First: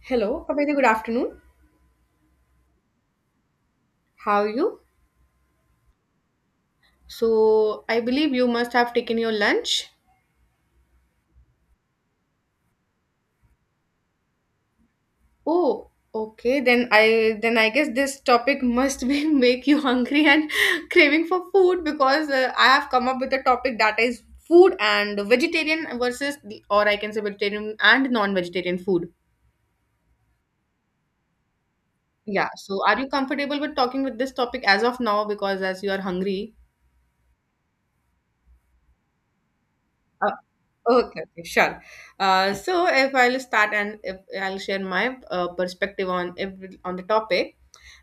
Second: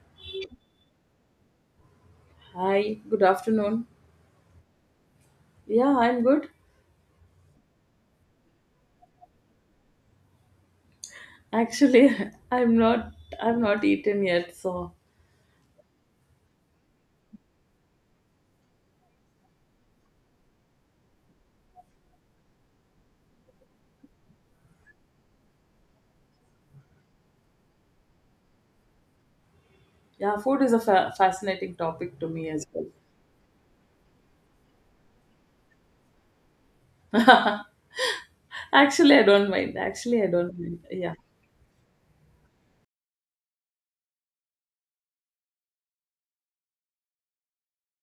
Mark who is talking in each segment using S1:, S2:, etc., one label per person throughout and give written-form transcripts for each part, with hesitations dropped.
S1: Hello, a very good afternoon.
S2: Hi, good afternoon.
S1: How are you?
S2: Yeah, I'm good.
S1: So, I believe you must have taken your lunch.
S2: Actually, I'm not I'm not eaten yet, so
S1: Oh, okay. Then I guess this topic must be make you hungry and craving for food because I have come up with a topic that is food and vegetarian versus or I can say vegetarian and non-vegetarian food.
S2: yeah, food is a fascinating topic to me
S1: Yeah.
S2: as well.
S1: So, are you comfortable with talking with this topic as of now because as you are hungry?
S2: Actually, I don't mind. Actually, I don't mind. Yeah.
S1: Okay, okay, sure. So if I'll start and if I'll share my perspective on if, on the topic,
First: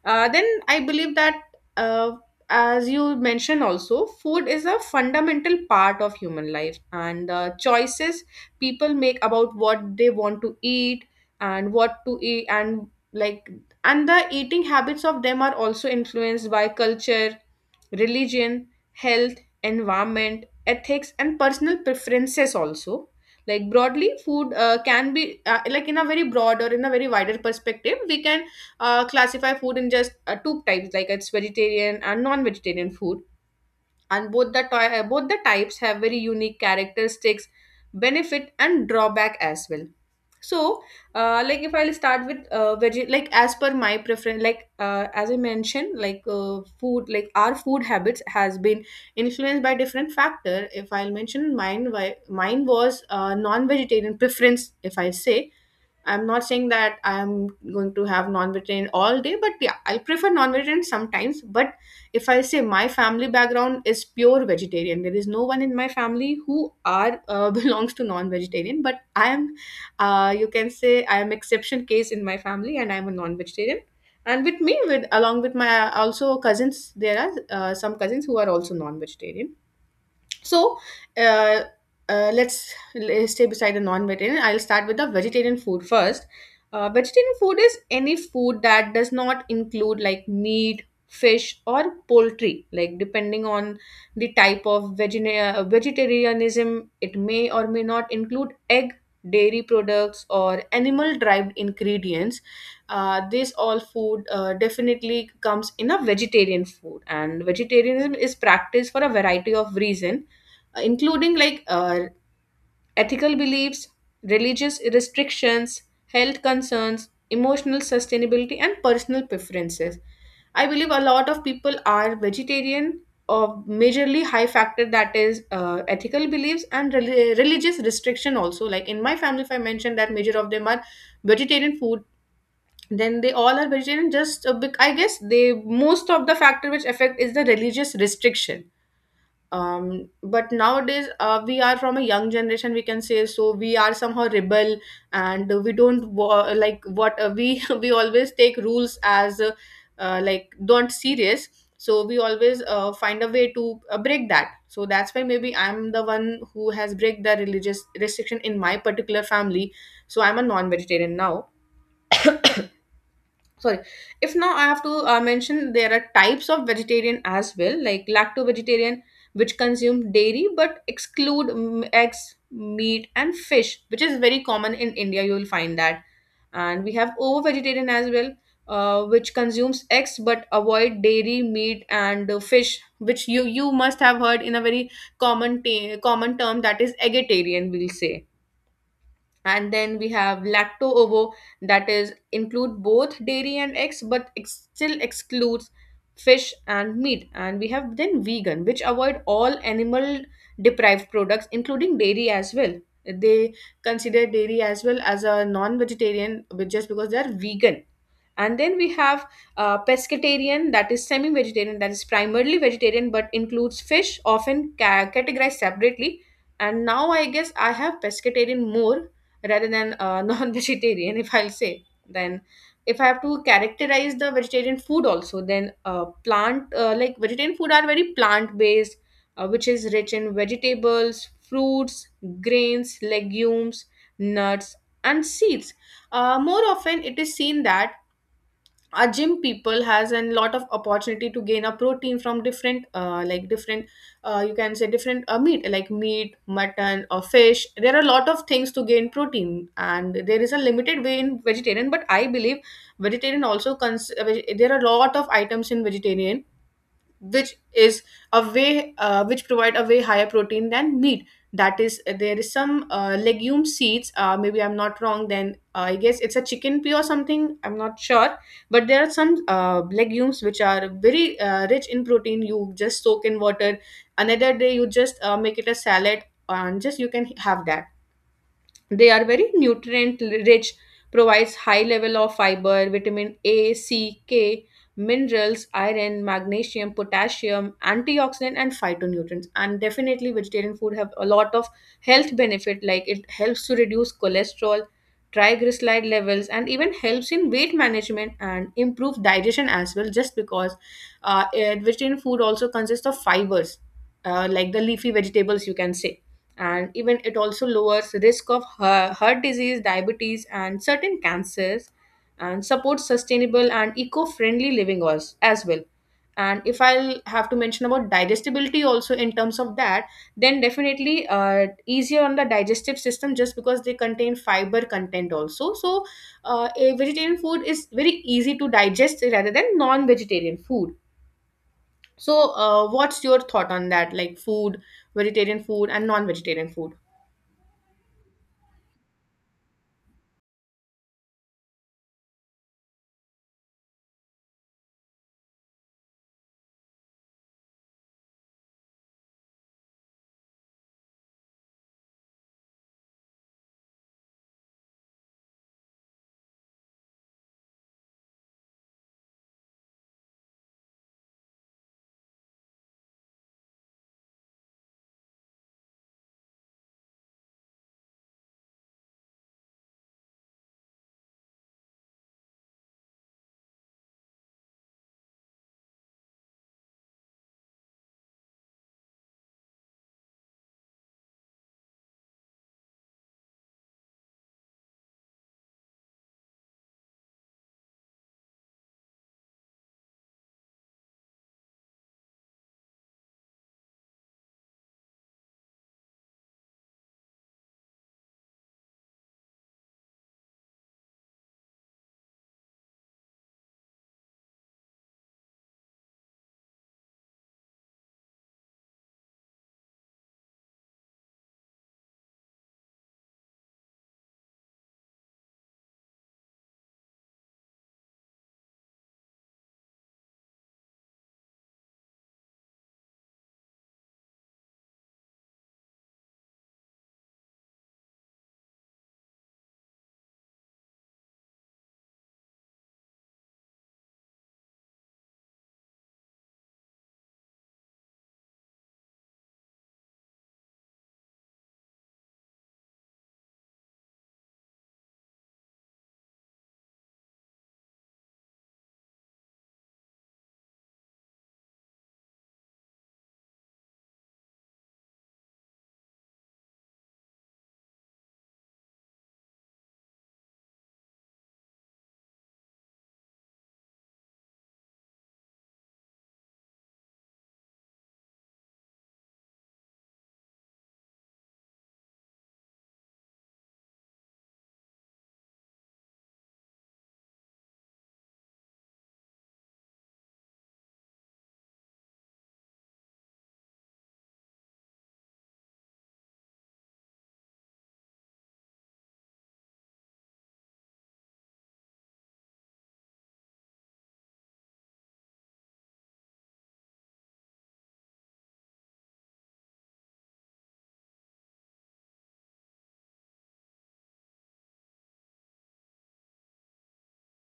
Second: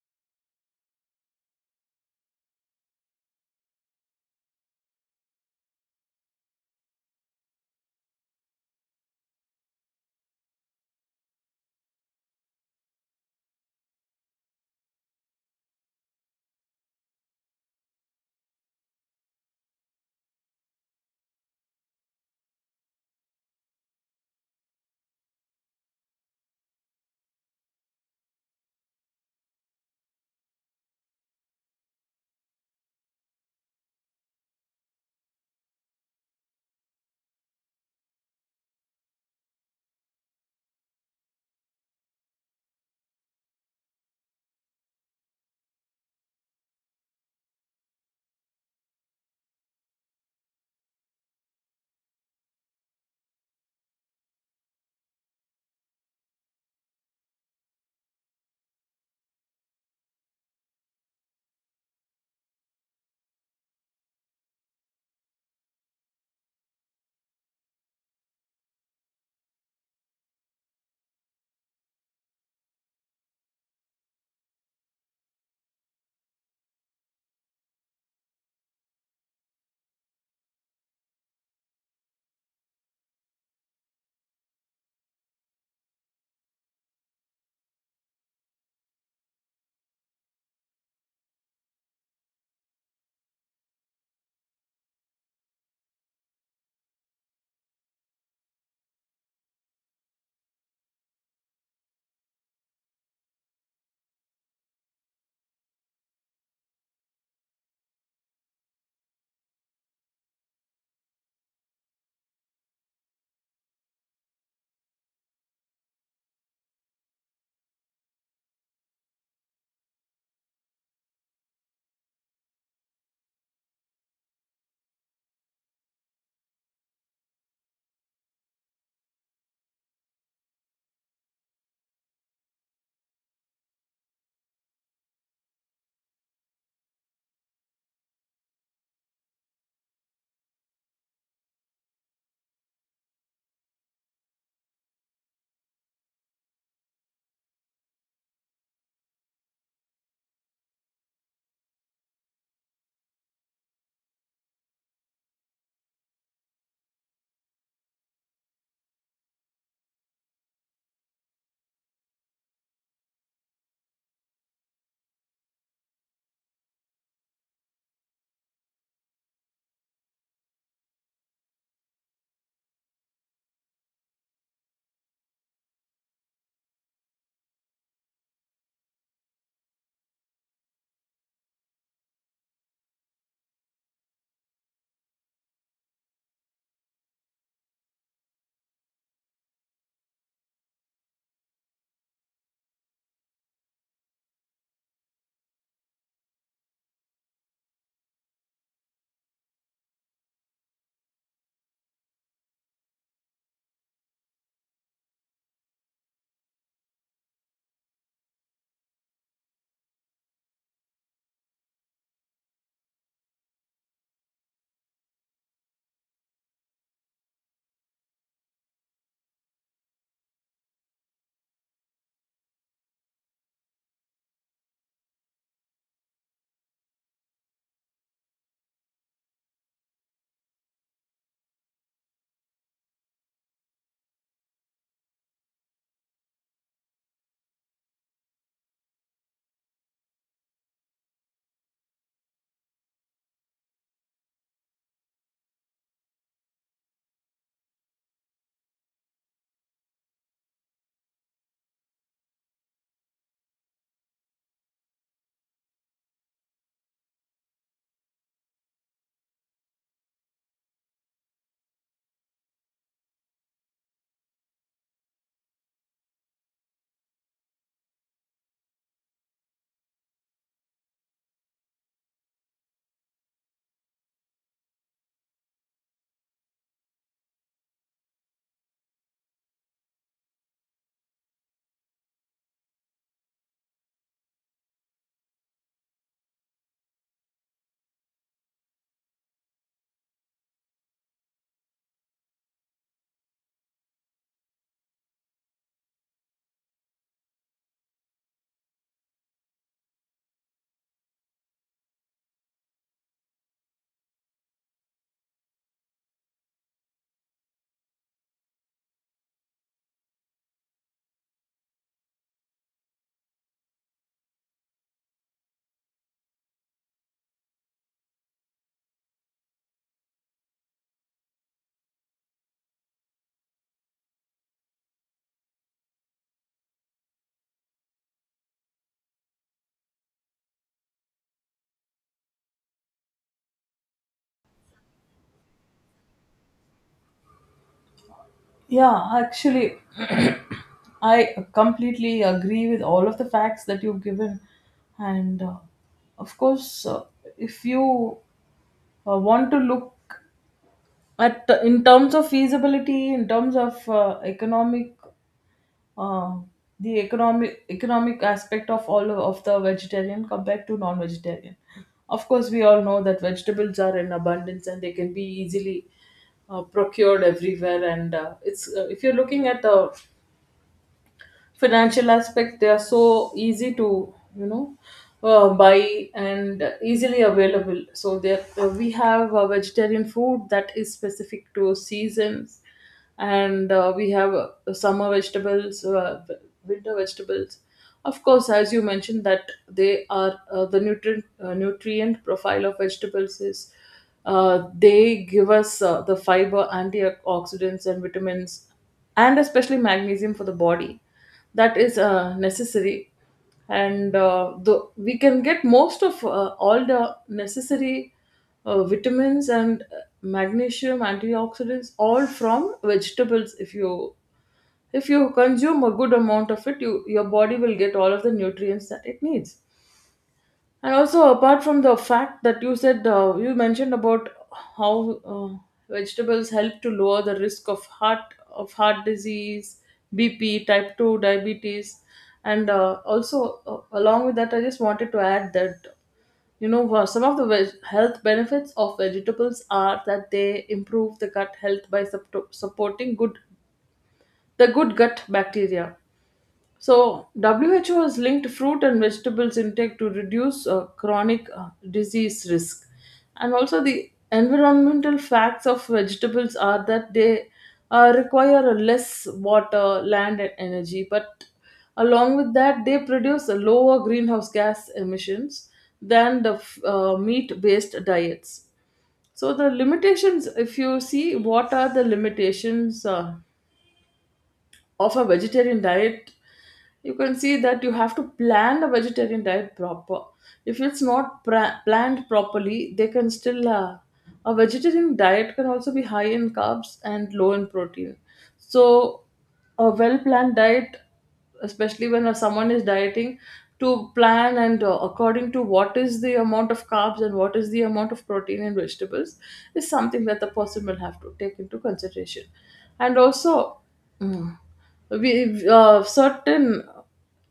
S1: then I believe that uh, as you mentioned also, food is a fundamental part of human life, and the choices people make about what they want to eat and what to eat, and like, and the eating habits of them are also influenced by culture, religion, health, environment, ethics and personal preferences also. Like broadly, food can be, like in a very broad or in a very wider perspective, we can classify food in just two types, like it's vegetarian and non-vegetarian food. And both the types have very unique characteristics, benefit and drawback as well. So like, if I'll start with veg, like as per my preference, like as I mentioned, like food, like our food habits has been influenced by different factor. If I'll mention mine, why mine was non vegetarian preference, if I say, I'm not saying that I'm going to have non-vegetarian all day, but yeah, I prefer non-vegetarian sometimes. But if I say my family background is pure vegetarian, there is no one in my family who are belongs to non-vegetarian. But I am, you can say, I am exception case in my family, and I'm a non-vegetarian. And with me, with along with my also cousins, there are some cousins who are also non-vegetarian. So, uh, let's, l stay beside the non-vegetarian. I'll start with the vegetarian food first. Vegetarian food is any food that does not include like meat, fish, or poultry. Like depending on the type of vegetarianism, it may or may not include egg, dairy products, or animal-derived ingredients. This all food definitely comes in a vegetarian food, and vegetarianism is practiced for a variety of reasons, including like ethical beliefs, religious restrictions, health concerns, emotional sustainability, and personal preferences. I believe a lot of people are vegetarian, or majorly high factor that is ethical beliefs and religious restriction also. Like in my family, if I mentioned that major of them are vegetarian food, then they all are vegetarian just I guess they most of the factor which affect is the religious restriction. But nowadays, we are from a young generation, we can say, so we are somehow rebel, and we don't like what, we we always take rules as like don't serious. So we always find a way to break that. So that's why maybe I'm the one who has break the religious restriction in my particular family. So I'm a non-vegetarian now. Sorry. If now I have to mention, there are types of vegetarian as well, like lacto vegetarian, which consume dairy but exclude eggs, meat and fish, which is very common in India. You will find that. And we have ovo vegetarian as well, which consumes eggs but avoid dairy, meat and fish, which you must have heard in a very common term, that is eggetarian, we'll say. And then we have lacto ovo, that is include both dairy and eggs but still excludes fish and meat. And we have then vegan, which avoid all animal deprived products, including dairy as well. They consider dairy as well as a non-vegetarian, but just because they are vegan. And then we have pescatarian, that is semi-vegetarian, that is primarily vegetarian but includes fish, often categorized separately. And now I guess I have pescatarian more rather than non-vegetarian, if I'll say. Then if I have to characterize the vegetarian food also, then plant like vegetarian food are very plant based, which is rich in vegetables, fruits, grains, legumes, nuts and seeds. More often it is seen that a gym people has a lot of opportunity to gain a protein from different, like different, you can say different, meat, like meat, mutton or fish. There are a lot of things to gain protein, and there is a limited way in vegetarian. But I believe vegetarian also there are a lot of items in vegetarian which is a way, which provide a way higher protein than meat. That is, there is some legume seeds, maybe I'm not wrong, then I guess it's a chicken pea or something, I'm not sure. But there are some legumes which are very rich in protein. You just soak in water, another day you just make it a salad, and just you can have that. They are very nutrient rich, provides high level of fiber, vitamin A, C, K, minerals, iron, magnesium, potassium, antioxidant and phytonutrients. And definitely vegetarian food have a lot of health benefit, like it helps to reduce cholesterol, triglyceride levels, and even helps in weight management and improves digestion as well, just because vegetarian food also consists of fibers, like the leafy vegetables, you can say. And even it also lowers risk of heart disease, diabetes and certain cancers, and supports sustainable and eco-friendly living as well. And if I'll have to mention about digestibility also in terms of that, then definitely easier on the digestive system, just because they contain fiber content also. So a vegetarian food is very easy to digest rather than non-vegetarian food. So what's your thought on that, like food, vegetarian food and non-vegetarian food?
S2: Yeah, actually, I completely agree with all of the facts that you've given. And of course, if you want to look at in terms of feasibility, in terms of economic uh, the economic aspect of all of the vegetarian compared to non-vegetarian. Of course, we all know that vegetables are in abundance and they can be easily procured everywhere. And it's if you're looking at the financial aspect, they are so easy to buy and easily available, so there we have vegetarian food that is specific to seasons, and we have summer vegetables, winter vegetables. Of course, as you mentioned, that they are the nutrient profile of vegetables is, they give us the fiber, antioxidants, and vitamins, and especially magnesium for the body, that is necessary. And we can get most of all the necessary vitamins and magnesium, antioxidants, all from vegetables. If you consume a good amount of it, your body will get all of the nutrients that it needs. And also, apart from the fact that you mentioned about how vegetables help to lower the risk of heart disease, BP, type two diabetes, and also, along with that, I just wanted to add that some of the health benefits of vegetables are that they improve the gut health by supporting good the good gut bacteria. So, WHO has linked fruit and vegetables intake to reduce chronic disease risk. And also, the environmental facts of vegetables are that they require a less water, land, and energy. But along with that, they produce a lower greenhouse gas emissions than the meat based diets. So, the limitations, if you see, what are the limitations? Of a vegetarian diet, you can see that you have to plan the vegetarian diet proper. If it's not planned properly, they can still a vegetarian diet can also be high in carbs and low in protein. So a well planned diet, especially when someone is dieting, to plan, and according to what is the amount of carbs and what is the amount of protein and vegetables, is something that the person will have to take into consideration. And also, mm, we certain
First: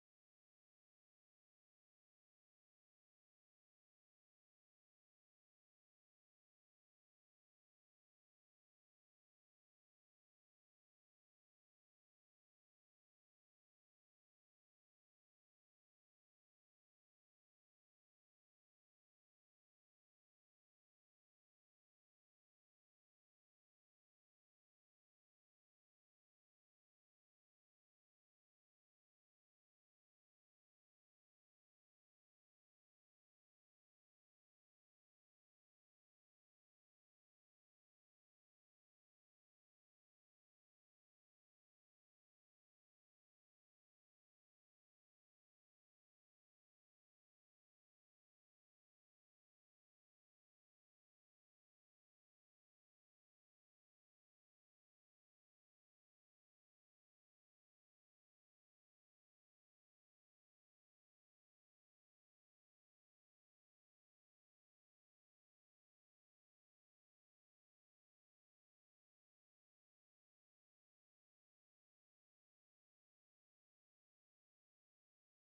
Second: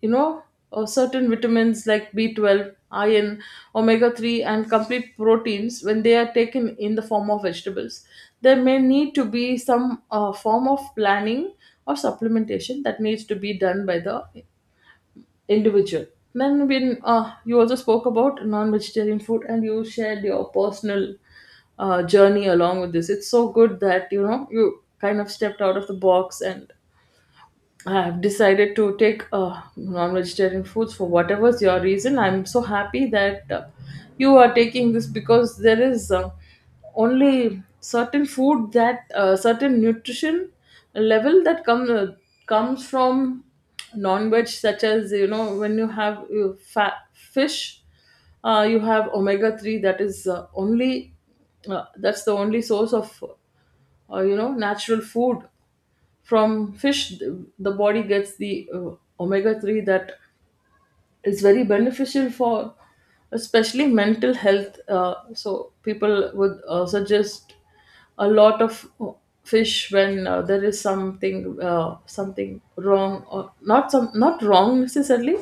S2: you know certain vitamins like B12, iron, omega 3, and complete proteins, when they are taken in the form of vegetables, there may need to be some form of planning or supplementation that needs to be done by the individual. Then when you also spoke about non-vegetarian food and you shared your personal journey along with this, it's so good that you know you kind of stepped out of the box, and I've decided to take non-vegetarian foods for whatever's your reason. I'm so happy that you are taking this, because there is only certain food that certain nutrition level that comes from non-veg, such as when you have fat fish, you have omega three that's the only source of natural food from fish. Th- the body gets the omega 3 that is very beneficial for, especially, mental health. So, people would suggest a lot of fish when there is something wrong, or not some not wrong necessarily,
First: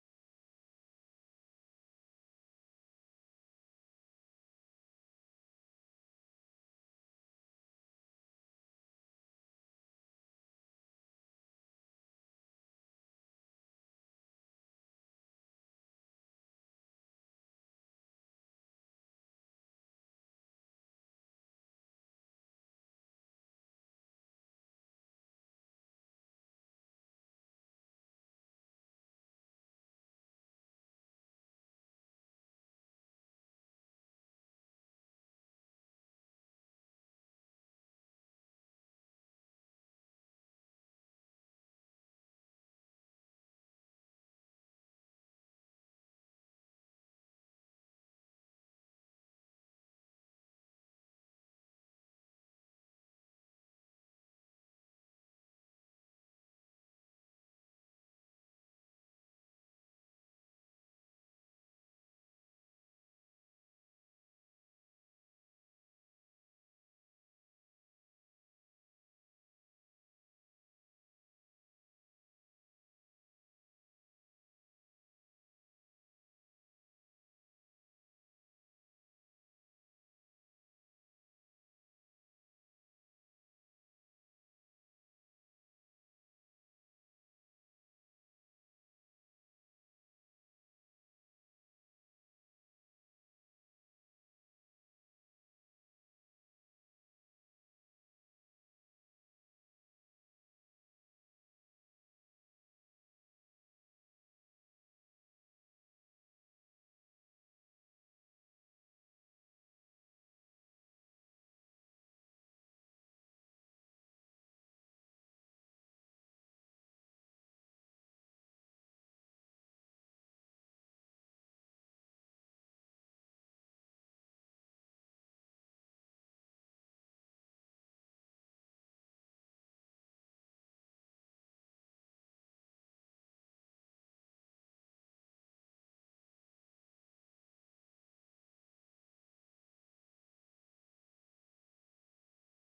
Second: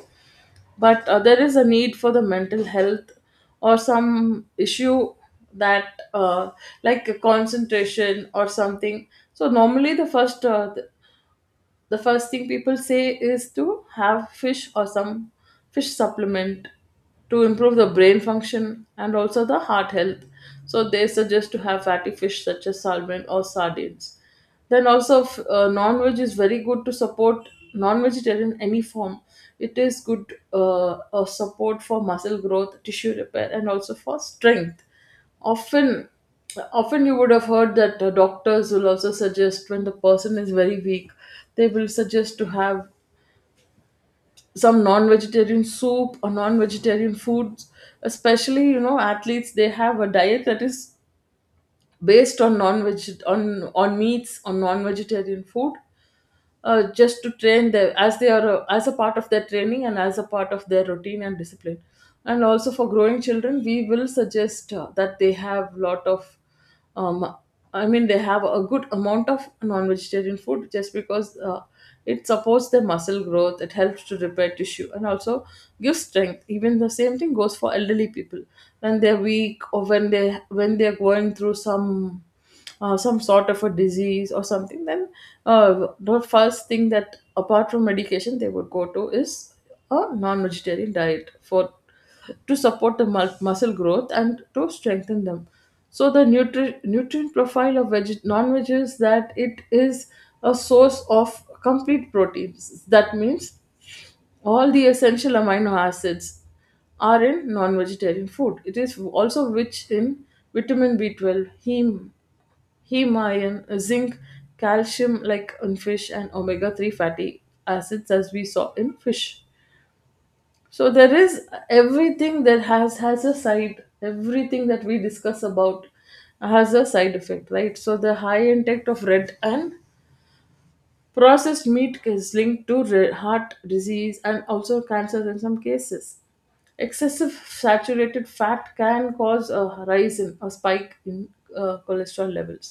S2: but there is a need for the mental health or some issue that like a concentration or something. So normally the first thing people say is to have fish or some fish supplement to improve the brain function and also the heart health. So they suggest to have fatty fish such as salmon or sardines. Then also, non-veg is very good to support non-vegetarian, any form. It is good, a support for muscle growth, tissue repair, and also for strength. Often often you would have heard that doctors will also suggest, when the person is very weak, they will suggest to have some non-vegetarian soup or non-vegetarian foods. Especially, you know, athletes, they have a diet that is based on non-veg, on meats, on non-vegetarian food, just to train them as they are as a part of their training and as a part of their routine and discipline. And also, for growing children, we will suggest that they have lot of um, I mean, they have a good amount of non-vegetarian food, just because it supports their muscle growth, it helps to repair tissue, and also gives strength. Even the same thing goes for elderly people when they're weak, or when they're going through some sort of a disease or something, then the first thing that, apart from medication, they would go to is a non-vegetarian diet for, to support the muscle growth and to strengthen them. So the nutrient profile of non-veg is that it is a source of complete proteins. That means all the essential amino acids are in non-vegetarian food. It is also rich in vitamin B12, heme iron, zinc, calcium, like in fish, and omega-3 fatty acids, as we saw in fish. So there is everything that we discuss about has a side effect, right? So the high intake of red and processed meat is linked to heart disease and also cancers in some cases. Excessive saturated fat can cause a spike in cholesterol levels.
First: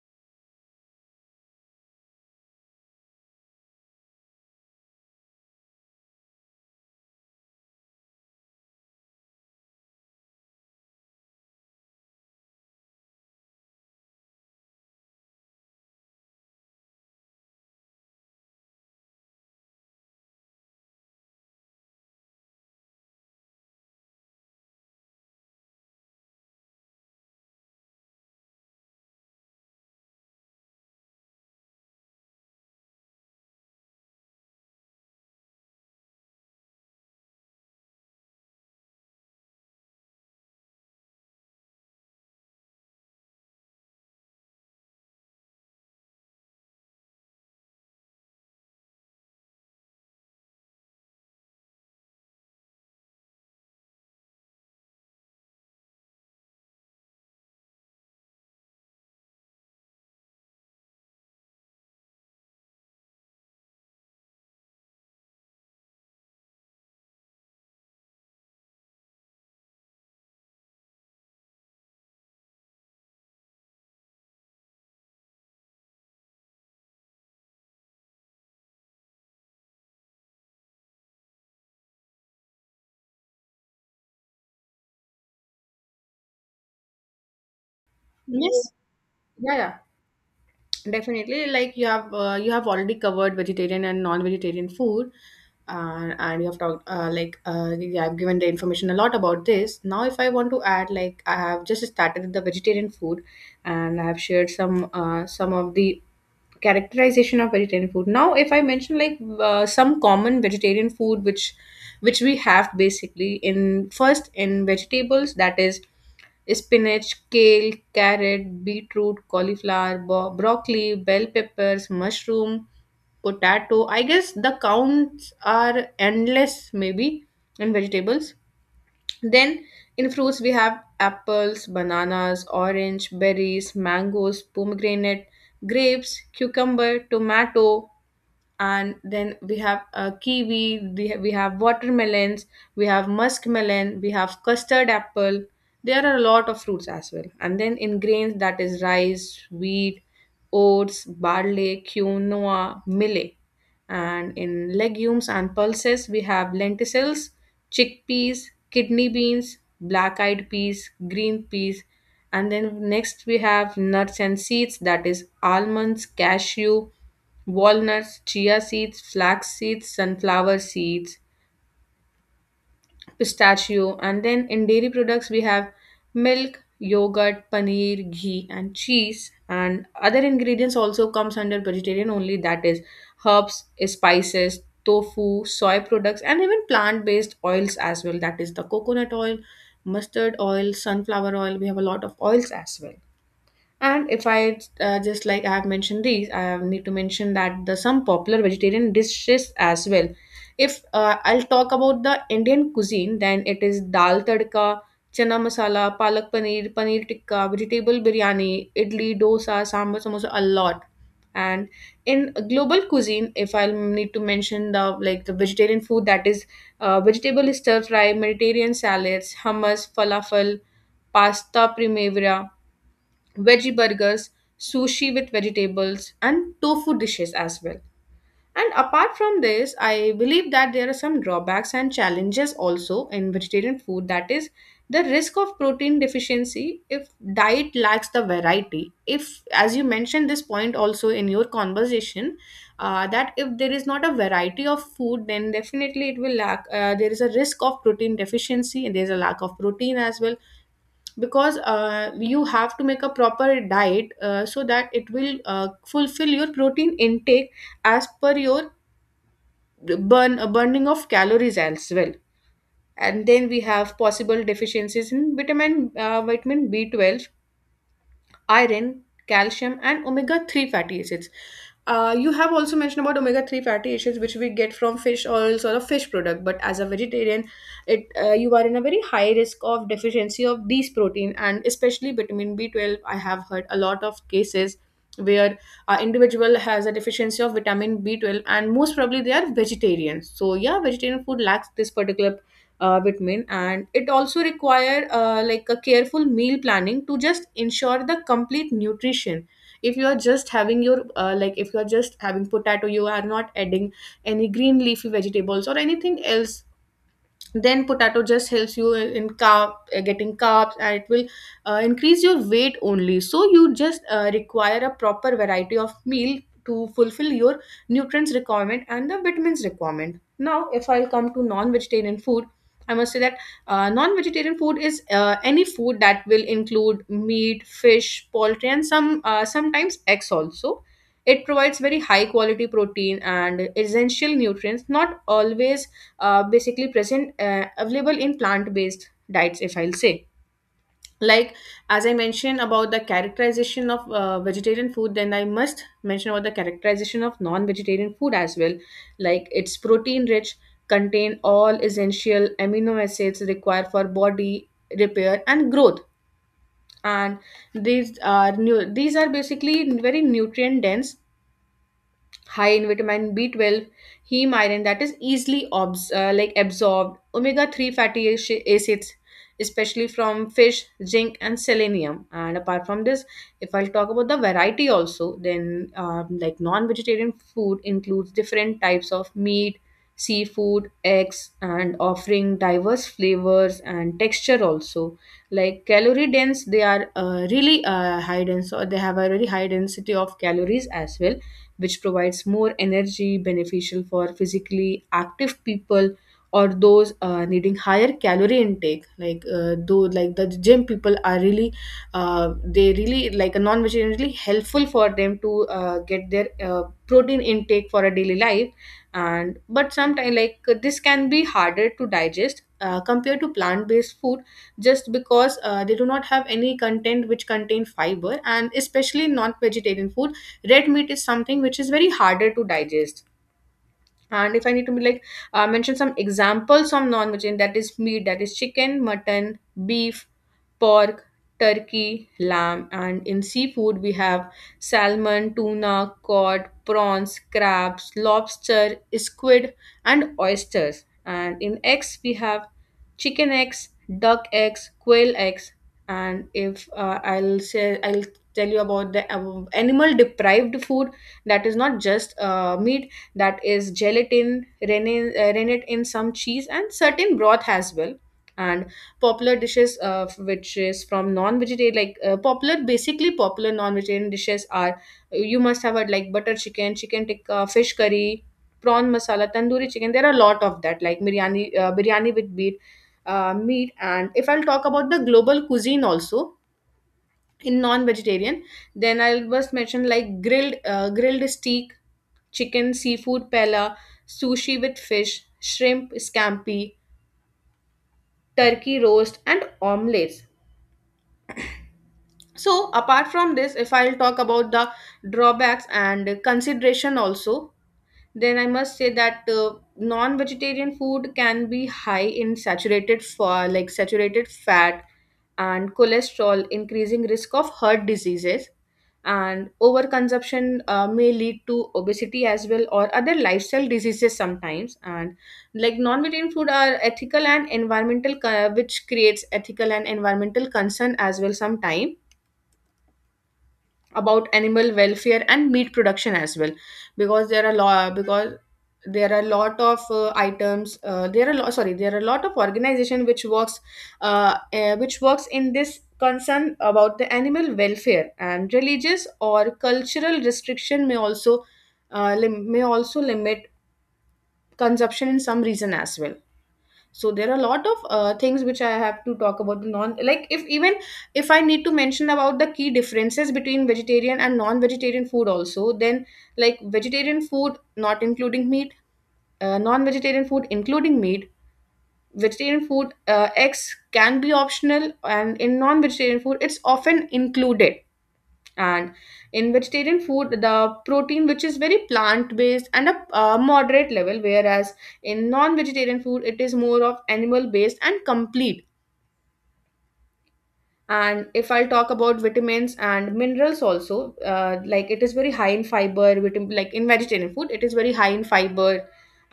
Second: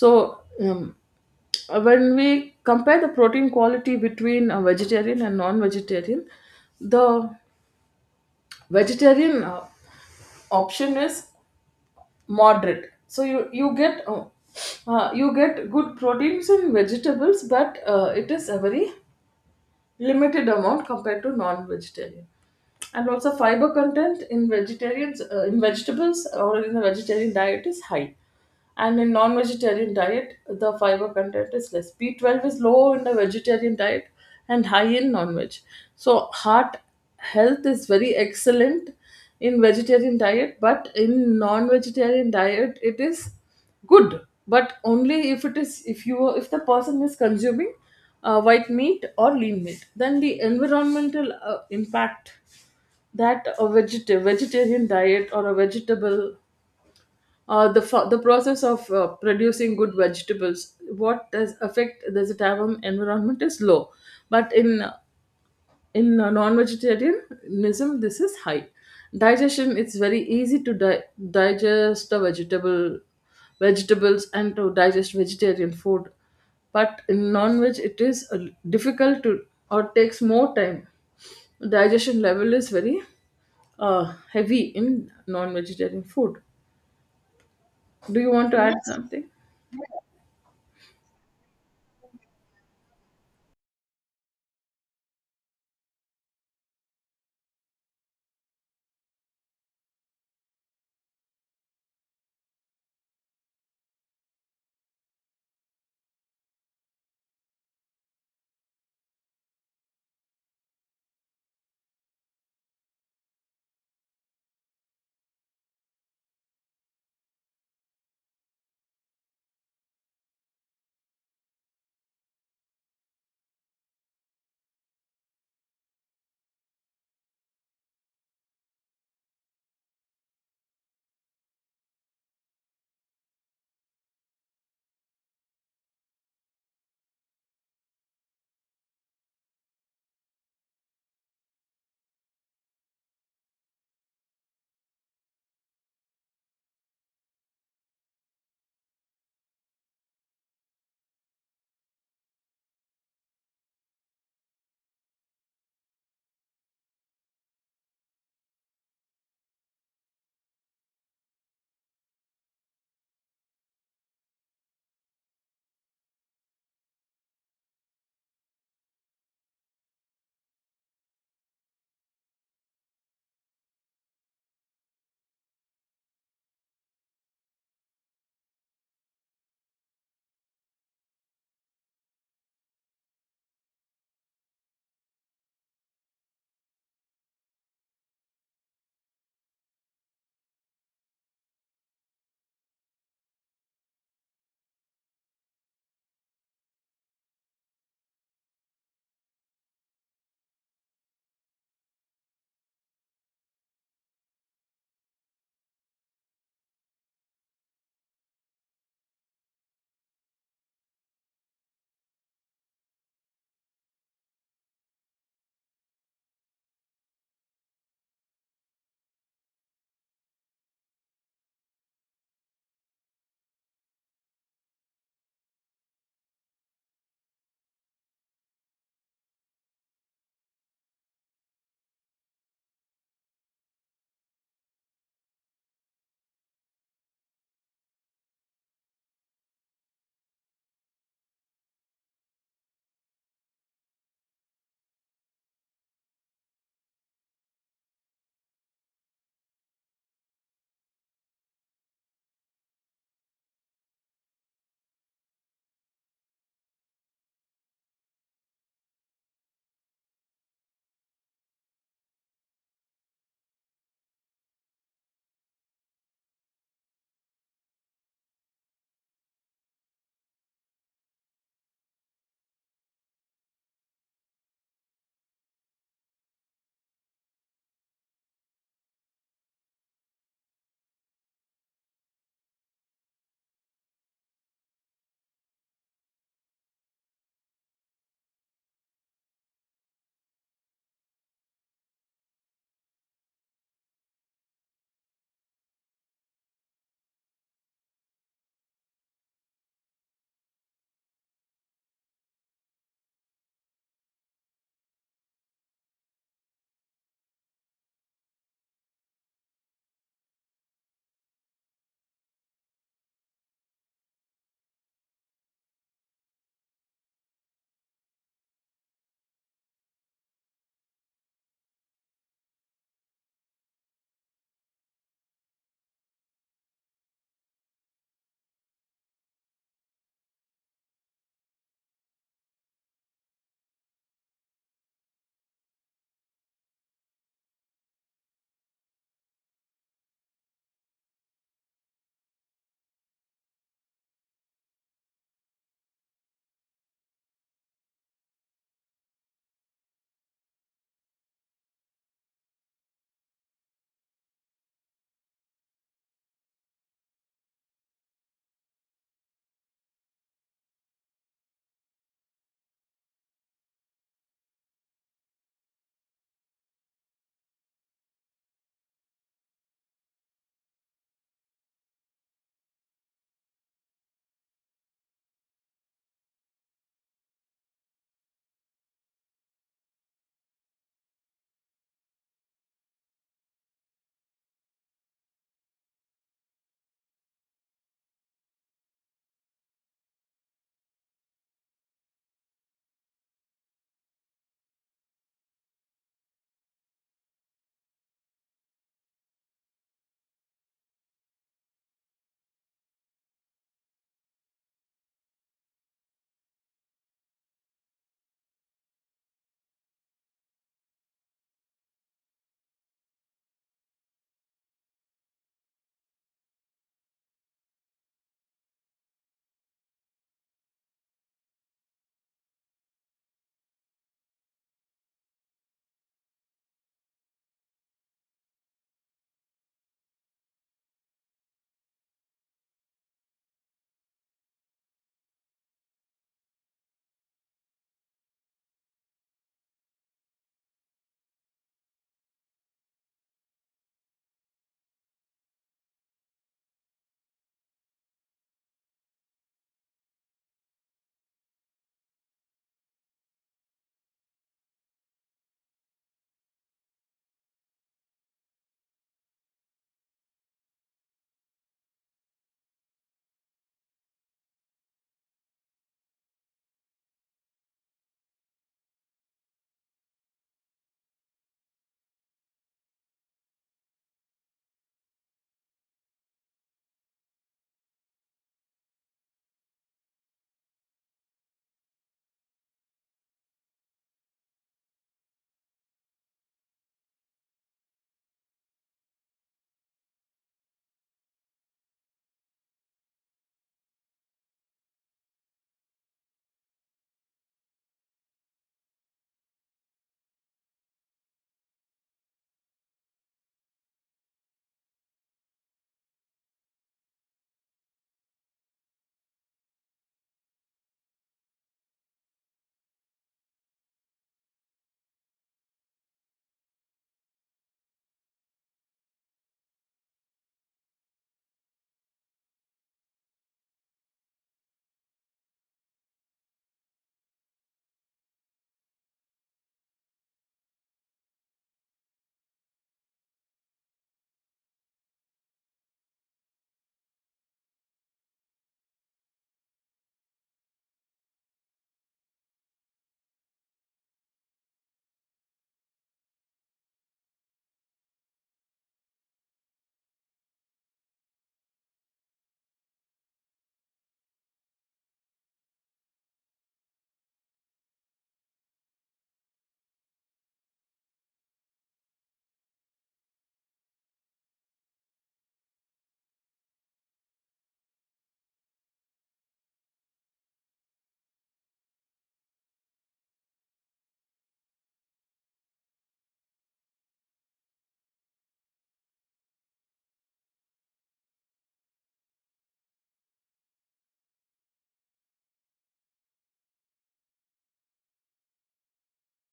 S2: So, when we compare the protein quality between a vegetarian and non-vegetarian, the vegetarian option is moderate, so you get good proteins in vegetables, but it is a very limited amount compared to non-vegetarian. And also, fiber content in vegetables, or in the vegetarian diet, is high, and in non-vegetarian diet the fiber content is less. B12 is low in the vegetarian diet and high in non-veg. So heart health is very excellent in vegetarian diet, but in non-vegetarian diet it is good, but only if it is if you if the person is consuming white meat or lean meat. Then the environmental impact, that a vegetarian diet, or a vegetable the the process of producing good vegetables, what does affect the it environment, is low. But in non-vegetarianism, this is high. Digestion, it's very easy to digest a vegetable vegetables, and to digest vegetarian food, but in non-veg it is difficult to, or takes more time. Digestion level is very heavy in non-vegetarian food. Do you want to
S1: Yes.
S2: add, yes, something?
S1: Yeah, yeah. Definitely. Like you have already covered vegetarian and non-vegetarian food, and you have talked like, yeah, I've given the information a lot about this. Now, if I want to add, like I have just started the vegetarian food, and I have shared some of the characterization of vegetarian food. Now if I mention, like some common vegetarian food, which we have basically in first, in vegetables, that is spinach, kale, carrot, beetroot, cauliflower, broccoli, bell peppers, mushroom, potato. I guess the counts are endless maybe, in vegetables. Then in fruits we have apples, bananas, orange, berries, mangoes, pomegranate, grapes, cucumber, tomato, and then we have kiwi, we have watermelons, we have muskmelon, we have custard apple. There are a lot of fruits as well. And then in grains, that is rice, wheat, oats, barley, quinoa, millet. And in legumes and pulses we have lentils, chickpeas, kidney beans, black eyed peas, green peas. And then next we have nuts and seeds, that is almonds, cashew, walnuts, chia seeds, flax seeds, sunflower seeds, pistachio. And then in dairy products we have milk, yogurt, paneer, ghee, and cheese. And other ingredients also comes under vegetarian only. That is herbs, spices, tofu, soy products, and even plant-based oils as well. That is the coconut oil, mustard oil, sunflower oil. We have a lot of oils as well. And if I just like I have mentioned these, need to mention that the some popular vegetarian dishes as well. If I'll talk about the Indian cuisine, then it is dal tadka, chana masala, palak paneer, paneer tikka, vegetable biryani, idli, dosa, sambar, samosa, a lot. And in global cuisine, if I'll need to mention the, like the vegetarian food, that is vegetable stir fry, Mediterranean salads, hummus, falafel, pasta primavera, veggie burgers, sushi with vegetables, and tofu dishes as well. And apart from this, I believe that there are some drawbacks and challenges also in vegetarian food. That is the risk of protein deficiency if diet lacks the variety. If, as you mentioned this point also in your conversation, that if there is not a variety of food, then definitely it will lack. There is a risk of protein deficiency and there is a lack of protein as well, because you have to make a proper diet so that it will fulfill your protein intake as per your burning of calories as well. And then we have possible deficiencies in vitamin B12, iron, calcium, and omega 3 fatty acids. You have also mentioned about omega 3 fatty acids, which we get from fish oils or a fish product. But as a vegetarian, it you are in a very high risk of deficiency of these protein, and especially vitamin B12. I have heard a lot of cases where an individual has a deficiency of vitamin B12, and most probably they are vegetarians. So yeah, vegetarian food lacks this particular vitamin, and it also require like a careful meal planning to just ensure the complete nutrition. If you are just having your like if you are just having potato, you are not adding any green leafy vegetables or anything else, then potato just helps you in carb getting carbs, and it will increase your weight only. So you just require a proper variety of meal to fulfill your nutrients requirement and the vitamins requirement. Now if I'll come to non-vegetarian food, I must say that non-vegetarian food is any food that will include meat, fish, poultry, and some sometimes eggs also. It provides very high quality protein and essential nutrients not always basically present available in plant-based diets. If I'll say, like, as I mentioned about the characterization of vegetarian food, then I must mention about the characterization of non-vegetarian food as well. Like, it's protein rich, contain all essential amino acids required for body repair and growth, and these are new, these are basically very nutrient dense, high in vitamin B12, heme iron that is easily like absorbed, omega 3 fatty acids especially from fish, zinc and selenium. And apart from this, if I'll talk about the variety also, then like non-vegetarian food includes different types of meat, seafood, eggs, and offering diverse flavors and texture also. Like calorie dense, they are really high dense, or they have a really high density of calories as well, which provides more energy beneficial for physically active people or those needing higher calorie intake, like though like the gym people are really they really like a non-vegetarian really helpful for them to get their protein intake for a daily life. And but sometimes like this can be harder to digest compared to plant-based food, just because they do not have any content which contain fiber. And especially non-vegetarian food, red meat is something which is very harder to digest. And if I need to be like mention some examples of non-vegetarian, that is meat, that is chicken, mutton, beef, pork, turkey, lamb, and in seafood we have salmon, tuna, cod, prawns, crabs, lobster, squid, and oysters, and in eggs we have chicken eggs, duck eggs, quail eggs. And if I'll say, I'll tell you about the animal deprived food, that is not just meat, that is gelatin, rennet, rennet in some cheese, and certain broth as well. And popular dishes, which is from non-vegetarian, like popular, basically popular non-vegetarian dishes are, you must have had like butter chicken, chicken tikka, fish curry, prawn masala, tandoori chicken. There are a lot of that, like biryani, biryani with meat, meat. And if I'll talk about the global cuisine also in non-vegetarian, then I'll just mention like grilled steak, chicken, seafood paella, sushi with fish, shrimp scampi, turkey roast, and omelets. So, apart from this, if I'll talk about the drawbacks and consideration also, then I must say that non-vegetarian food can be high in like saturated fat and cholesterol, increasing risk of heart diseases. And overconsumption may lead to obesity as well, or other lifestyle diseases sometimes. And like non-vegetarian food are ethical and environmental, which creates ethical and environmental concern as well sometimes, about animal welfare and meat production as well. Because there are a lot of items there are a lot of organization which works in this concern about the animal welfare. And religious or cultural restriction may also may also limit consumption in some reason as well. So there are a lot of things which I have to talk about the non, like, if even if I need to mention about the key differences between vegetarian and non-vegetarian food also, then like vegetarian food not including meat, non-vegetarian food including meat. Vegetarian food x can be optional, and in non-vegetarian food it's often included. And in vegetarian food, the protein which is very plant based and a moderate level, whereas in non vegetarian food it is more of animal based and complete. And if I'll talk about vitamins and minerals also, like it is very high in fiber vitamin, like in vegetarian food it is very high in fiber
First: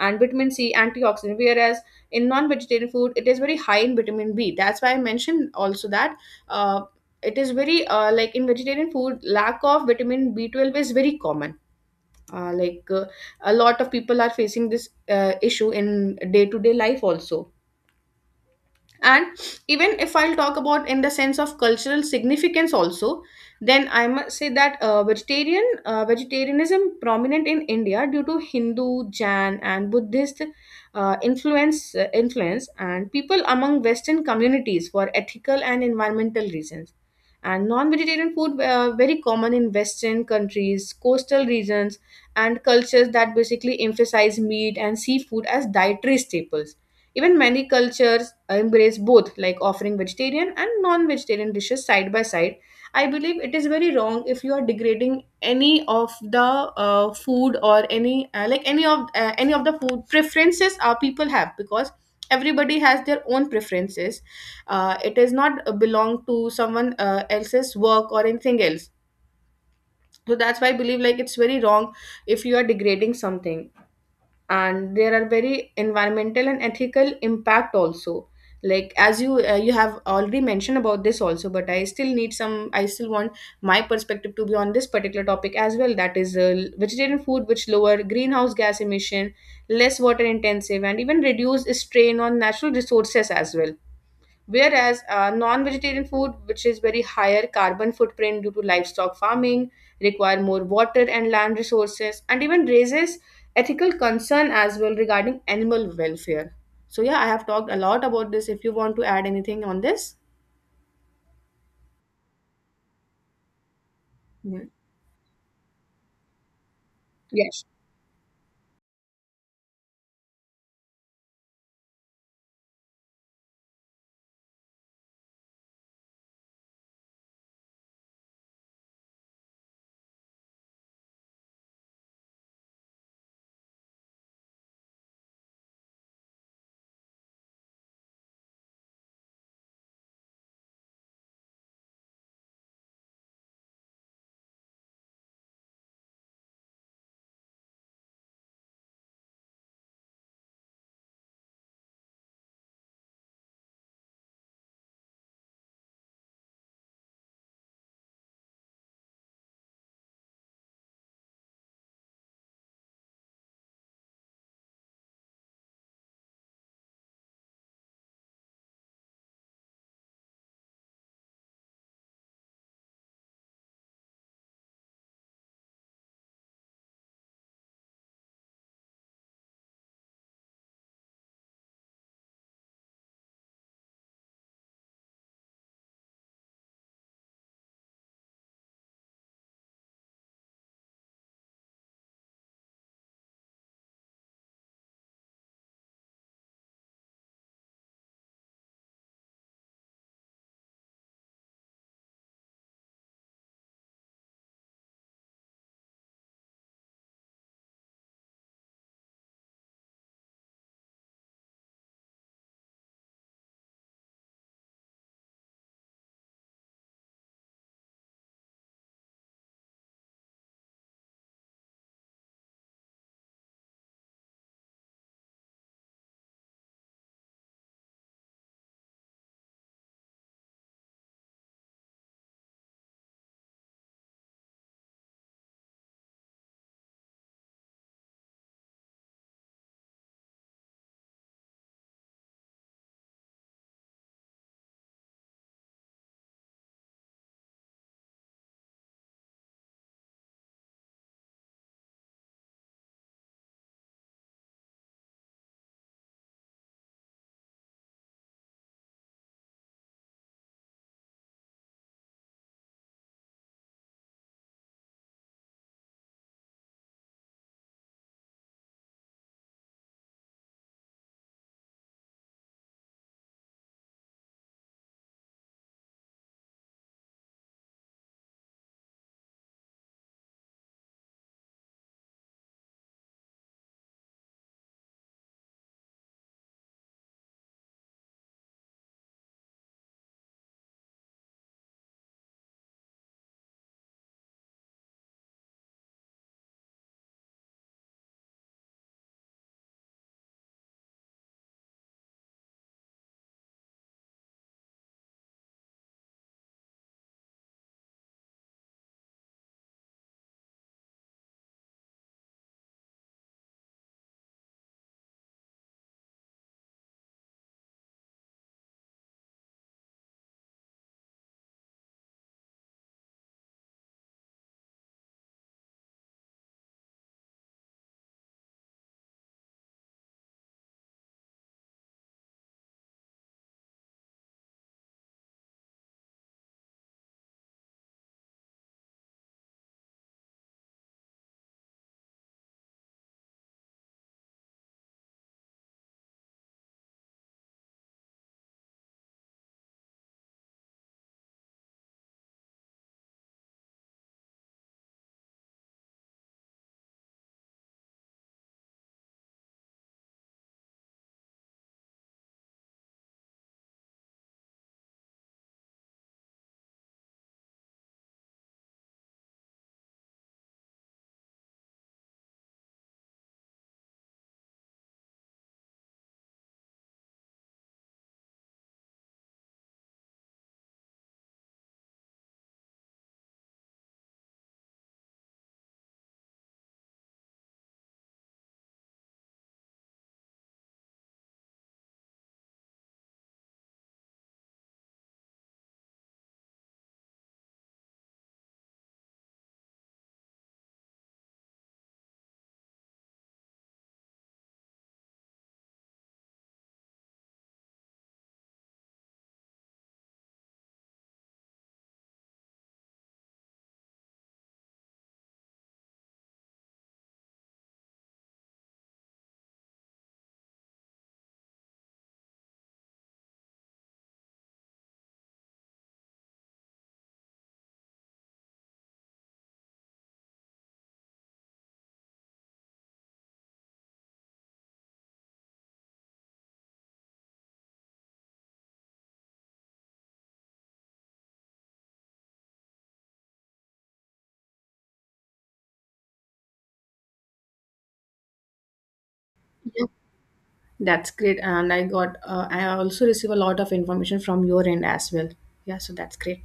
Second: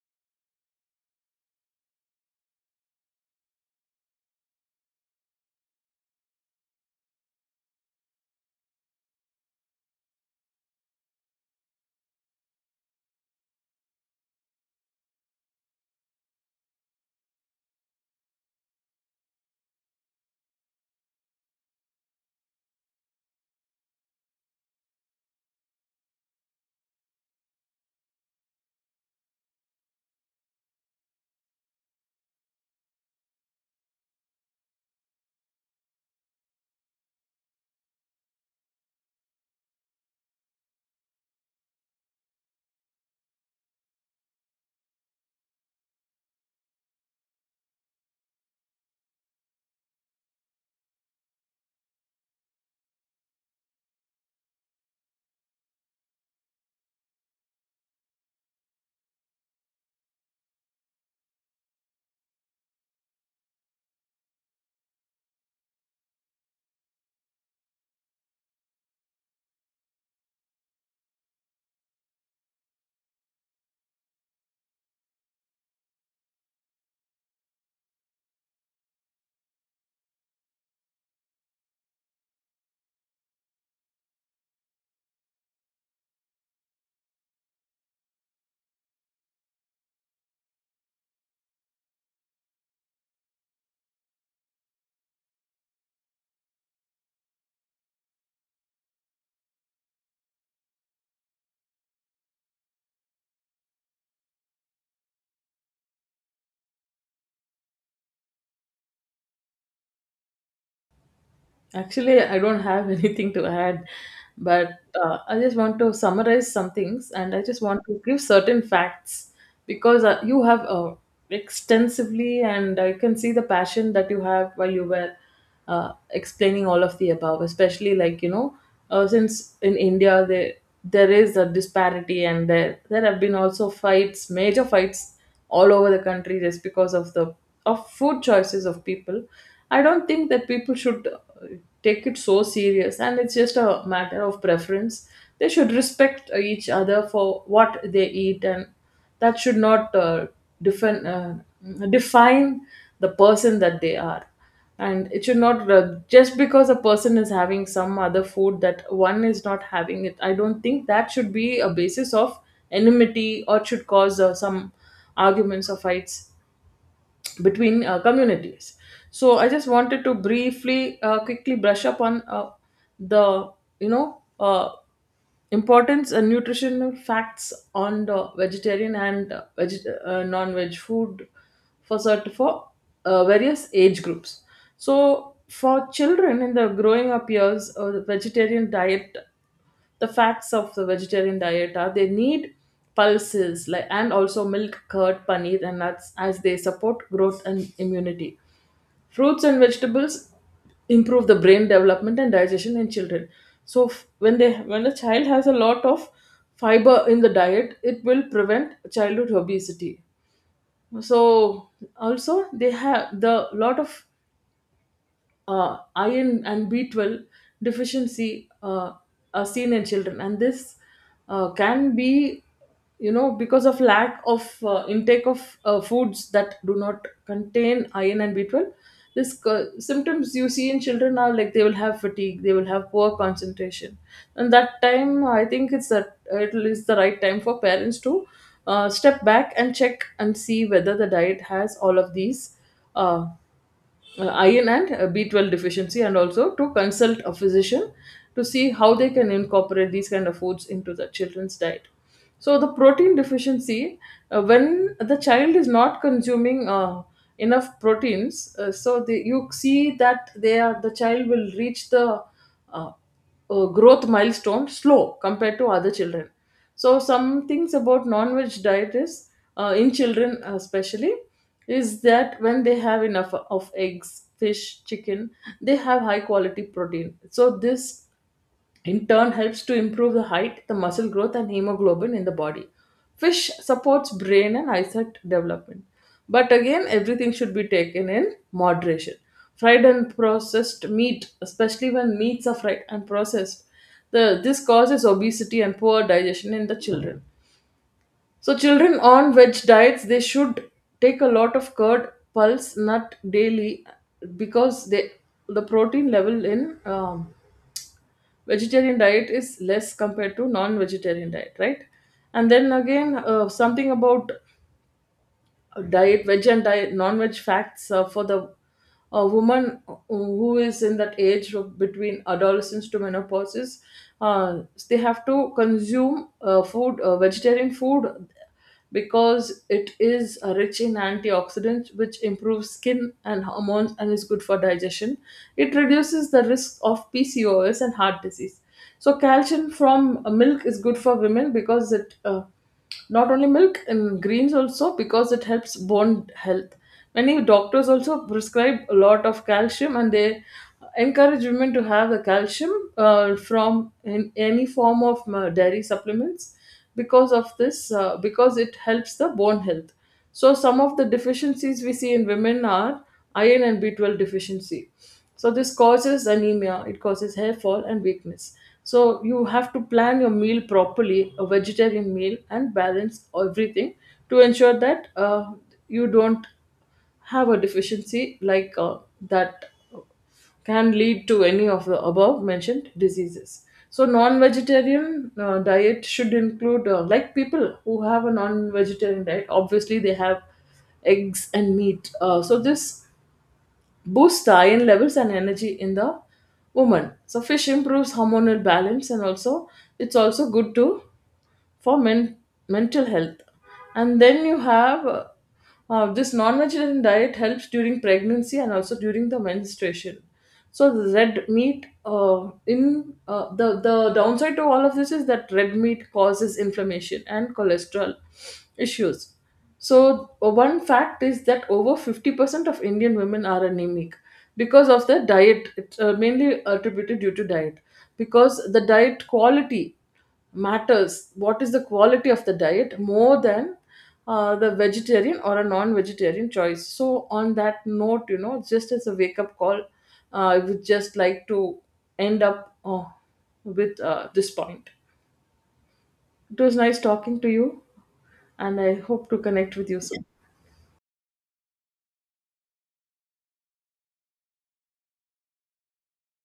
S1: and vitamin c antioxidant, whereas in non-vegetarian food it is very high in vitamin b. That's why I mentioned also that uh, it is very like in vegetarian food, lack of vitamin B12 is very common. uh, like uh, a lot of people are facing this issue in day to day life also. And even if I'll talk about in the sense of cultural significance also, then I must say that vegetarianism prominent in India due to Hindu, Jain and Buddhist influence, and people among western communities for ethical and environmental reasons. And non-vegetarian food very common in western countries, coastal regions, and cultures that basically emphasize meat and seafood as dietary staples. Even many cultures embrace both, like offering vegetarian and non vegetarian dishes side by side. I believe it is very wrong if you are degrading any of the food, or any any of the food preferences our people have, because everybody has their own preferences. It is not belong to someone else's work or anything else. So that's why I believe like it's very wrong if you are degrading something. And there are very environmental and ethical impact also, like as you have already mentioned about this also, but I still need some, I still want my perspective to be on this particular topic as well. That is vegetarian food which lower greenhouse gas emission, less water intensive, and even reduce strain on natural resources as well. Whereas non-vegetarian food, which is very higher carbon footprint due to livestock farming, require more water and land resources, and even raises ethical concern as well regarding animal welfare. So yeah, I have talked a lot about this. If you want to add anything on this,
S2: Actually, I don't have anything to add,
S1: yeah.
S2: but I just want to summarize some things, and I just
S1: Yes,
S2: want to give certain facts, because you have extensively, and I can see the passion that you have while you were explaining all of the above. Especially, like, you know, since in India, there is a disparity, and there have been also fights, major fights all over the country just because of the of food choices of people. I don't think that people should take it so serious, and it's just a matter of preference. They should respect each other for what they eat, and that should not, define, uh, define the person that they are. And it should not, just because a person is having some other food that one is not having it, I don't think that should be a basis of enmity, or should cause some arguments or fights between communities. So I just wanted to, briefly quickly brush up on the, you know uh, importance and nutritional facts on the vegetarian and non-veg food for various age groups. So for children, in the growing up years, the facts of the vegetarian diet are, they need pulses, like, and also milk, curd, paneer, and nuts, as they support growth and immunity. Fruits and vegetables improve the brain development and digestion in children. So, when they when a child has a lot of fiber in the diet, it will prevent childhood obesity. So also they have the lot of iron and B12 deficiency are seen in children, and this can be, because of lack of intake of foods that do not contain iron and B12. Symptoms you see in children are like they will have fatigue, they will have poor concentration, and that time I think it is the right time for parents to step back and check and see whether the diet has all of these. Uh, Iron and B12 deficiency, and also to consult a physician to see how they can incorporate these kind of foods into the children's diet. So the protein deficiency, when the child is not consuming enough proteins, so they, you see that they are the child will reach the uh, growth milestone slow compared to other children. So some things about non-veg diet is in children especially is that when they have enough of eggs, fish, chicken, they have high quality protein. So this in turn helps to improve the height, the muscle growth, and hemoglobin in the body. Fish supports brain and eyesight development. But again, everything should be taken in moderation. Fried and processed meat, especially when meats are fried and processed, this causes obesity and poor digestion in the children. So, children on veg diets, they should take a lot of curd, pulse, nut daily because they, the protein level in vegetarian diet is less compared to non-vegetarian diet, right? And then again, something about diet veg and diet non-veg facts for the a woman who is in that age of between adolescence to menopause is, uh, they have to consume food, vegetarian food, because it is rich in antioxidants which improves skin and hormones and is good for digestion. It reduces the risk of pcos and heart disease. So calcium from milk is good for women because it not only milk and greens also, because it helps bone health. Many doctors also prescribe a lot of calcium, and they encourage women to have the calcium from in any form of dairy supplements because of this because it helps the bone health. So some of the deficiencies we see in women are iron and B12 deficiency. So this causes anemia, it causes hair fall and weakness. So you have to plan your meal properly, a vegetarian meal, and balance everything to ensure that you don't have a deficiency like that can lead to any of the above mentioned diseases. So, non vegetarian diet should include, like people who have a non vegetarian diet, obviously they have eggs and meat. So, this boosts the iron levels and energy in the woman. So, fish improves hormonal balance, and also it's also good to for mental health. And then you have this non-vegetarian diet helps during pregnancy and also during the menstruation. So the red meat in the downside to all of this is that red meat causes inflammation and cholesterol issues. So one fact is that over 50% of Indian women are anemic because of the diet. It's mainly attributed due to diet because the diet quality matters. What is the quality of the diet more than the vegetarian or a non-vegetarian choice? So on that note, you know, just as a wake-up call, I would just like to end up with this point. It was nice talking to you, and I hope to connect
S1: yeah.
S2: with you soon.
S1: That's great. And I got, I also receive a lot of information from your end as well. Yeah, so that's great.